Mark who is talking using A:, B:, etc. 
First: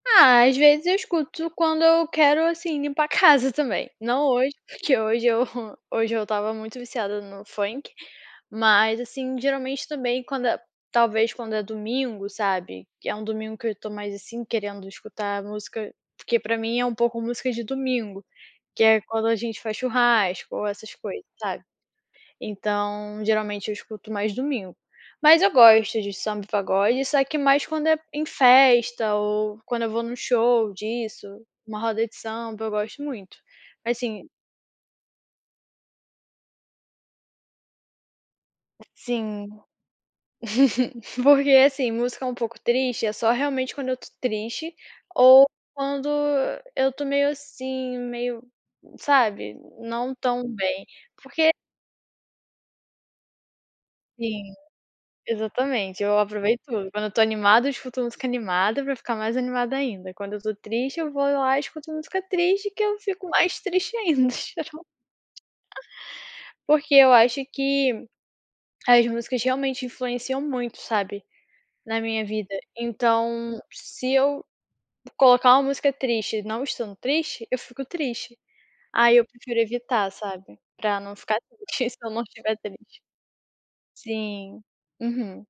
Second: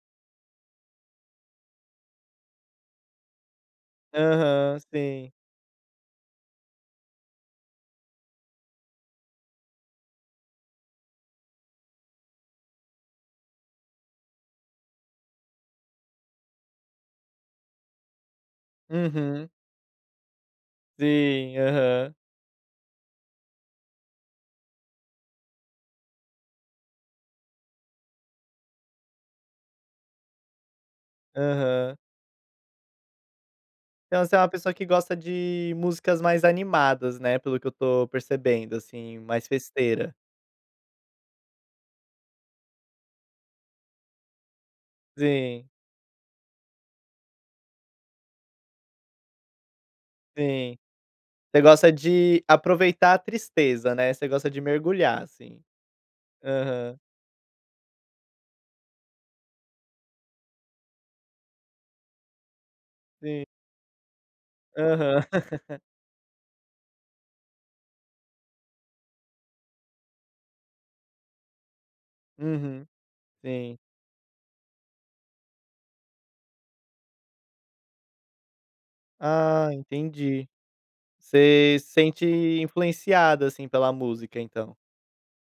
A: Ah, às vezes, eu escuto quando eu quero, assim, limpar a casa, também. Não hoje,
B: Aham,
A: porque hoje
B: sim.
A: eu, hoje eu estava muito viciada no funk, mas assim, geralmente também, quando é talvez, quando é domingo, sabe, que é um domingo que eu estou mais, assim, querendo escutar música porque para mim é um pouco música de domingo, que
B: Sim,
A: é quando a
B: aham.
A: gente faz churrasco ou essas coisas, sabe.
B: Aham.
A: Então, geralmente, eu escuto mais domingo. Mas eu gosto de samba, pagode só que mais quando é em festa ou quando eu vou em um show disso, uma
B: Aham.
A: roda de samba, eu gosto muito. Mas
B: Então,
A: assim
B: você é uma pessoa que gosta de músicas mais animadas, né, pelo que eu estou percebendo,
A: É,
B: assim,
A: sim.
B: mais festeira?
A: Porque assim, música um pouco triste, é só realmente quando eu estou triste, ou
B: Sim.
A: quando eu estou meio assim, meio, sabe, não tão
B: Sim.
A: bem. Porque
B: Você gosta de aproveitar a tristeza, né, você gosta
A: Sim,
B: de mergulhar assim.
A: exatamente, eu aproveito tudo.
B: Uhum.
A: Quando eu estou animada eu escuto música animada para ficar mais animada ainda, quando eu estou triste eu vou lá e escuto música triste que eu fico
B: Sim.
A: mais triste ainda.
B: Aham.
A: Porque eu acho que, as músicas realmente influenciam muito, sabe, na minha vida.
B: Uhum.
A: Então,
B: Sim.
A: se eu colocar uma música triste não estando triste, eu fico triste, aí eu prefiro
B: Ah,
A: evitar,
B: entendi.
A: sabe, para não ficar
B: Você
A: triste
B: se
A: se eu não
B: sente
A: estiver triste.
B: influenciada, assim, pela música,
A: Sim,
B: então.
A: uhum.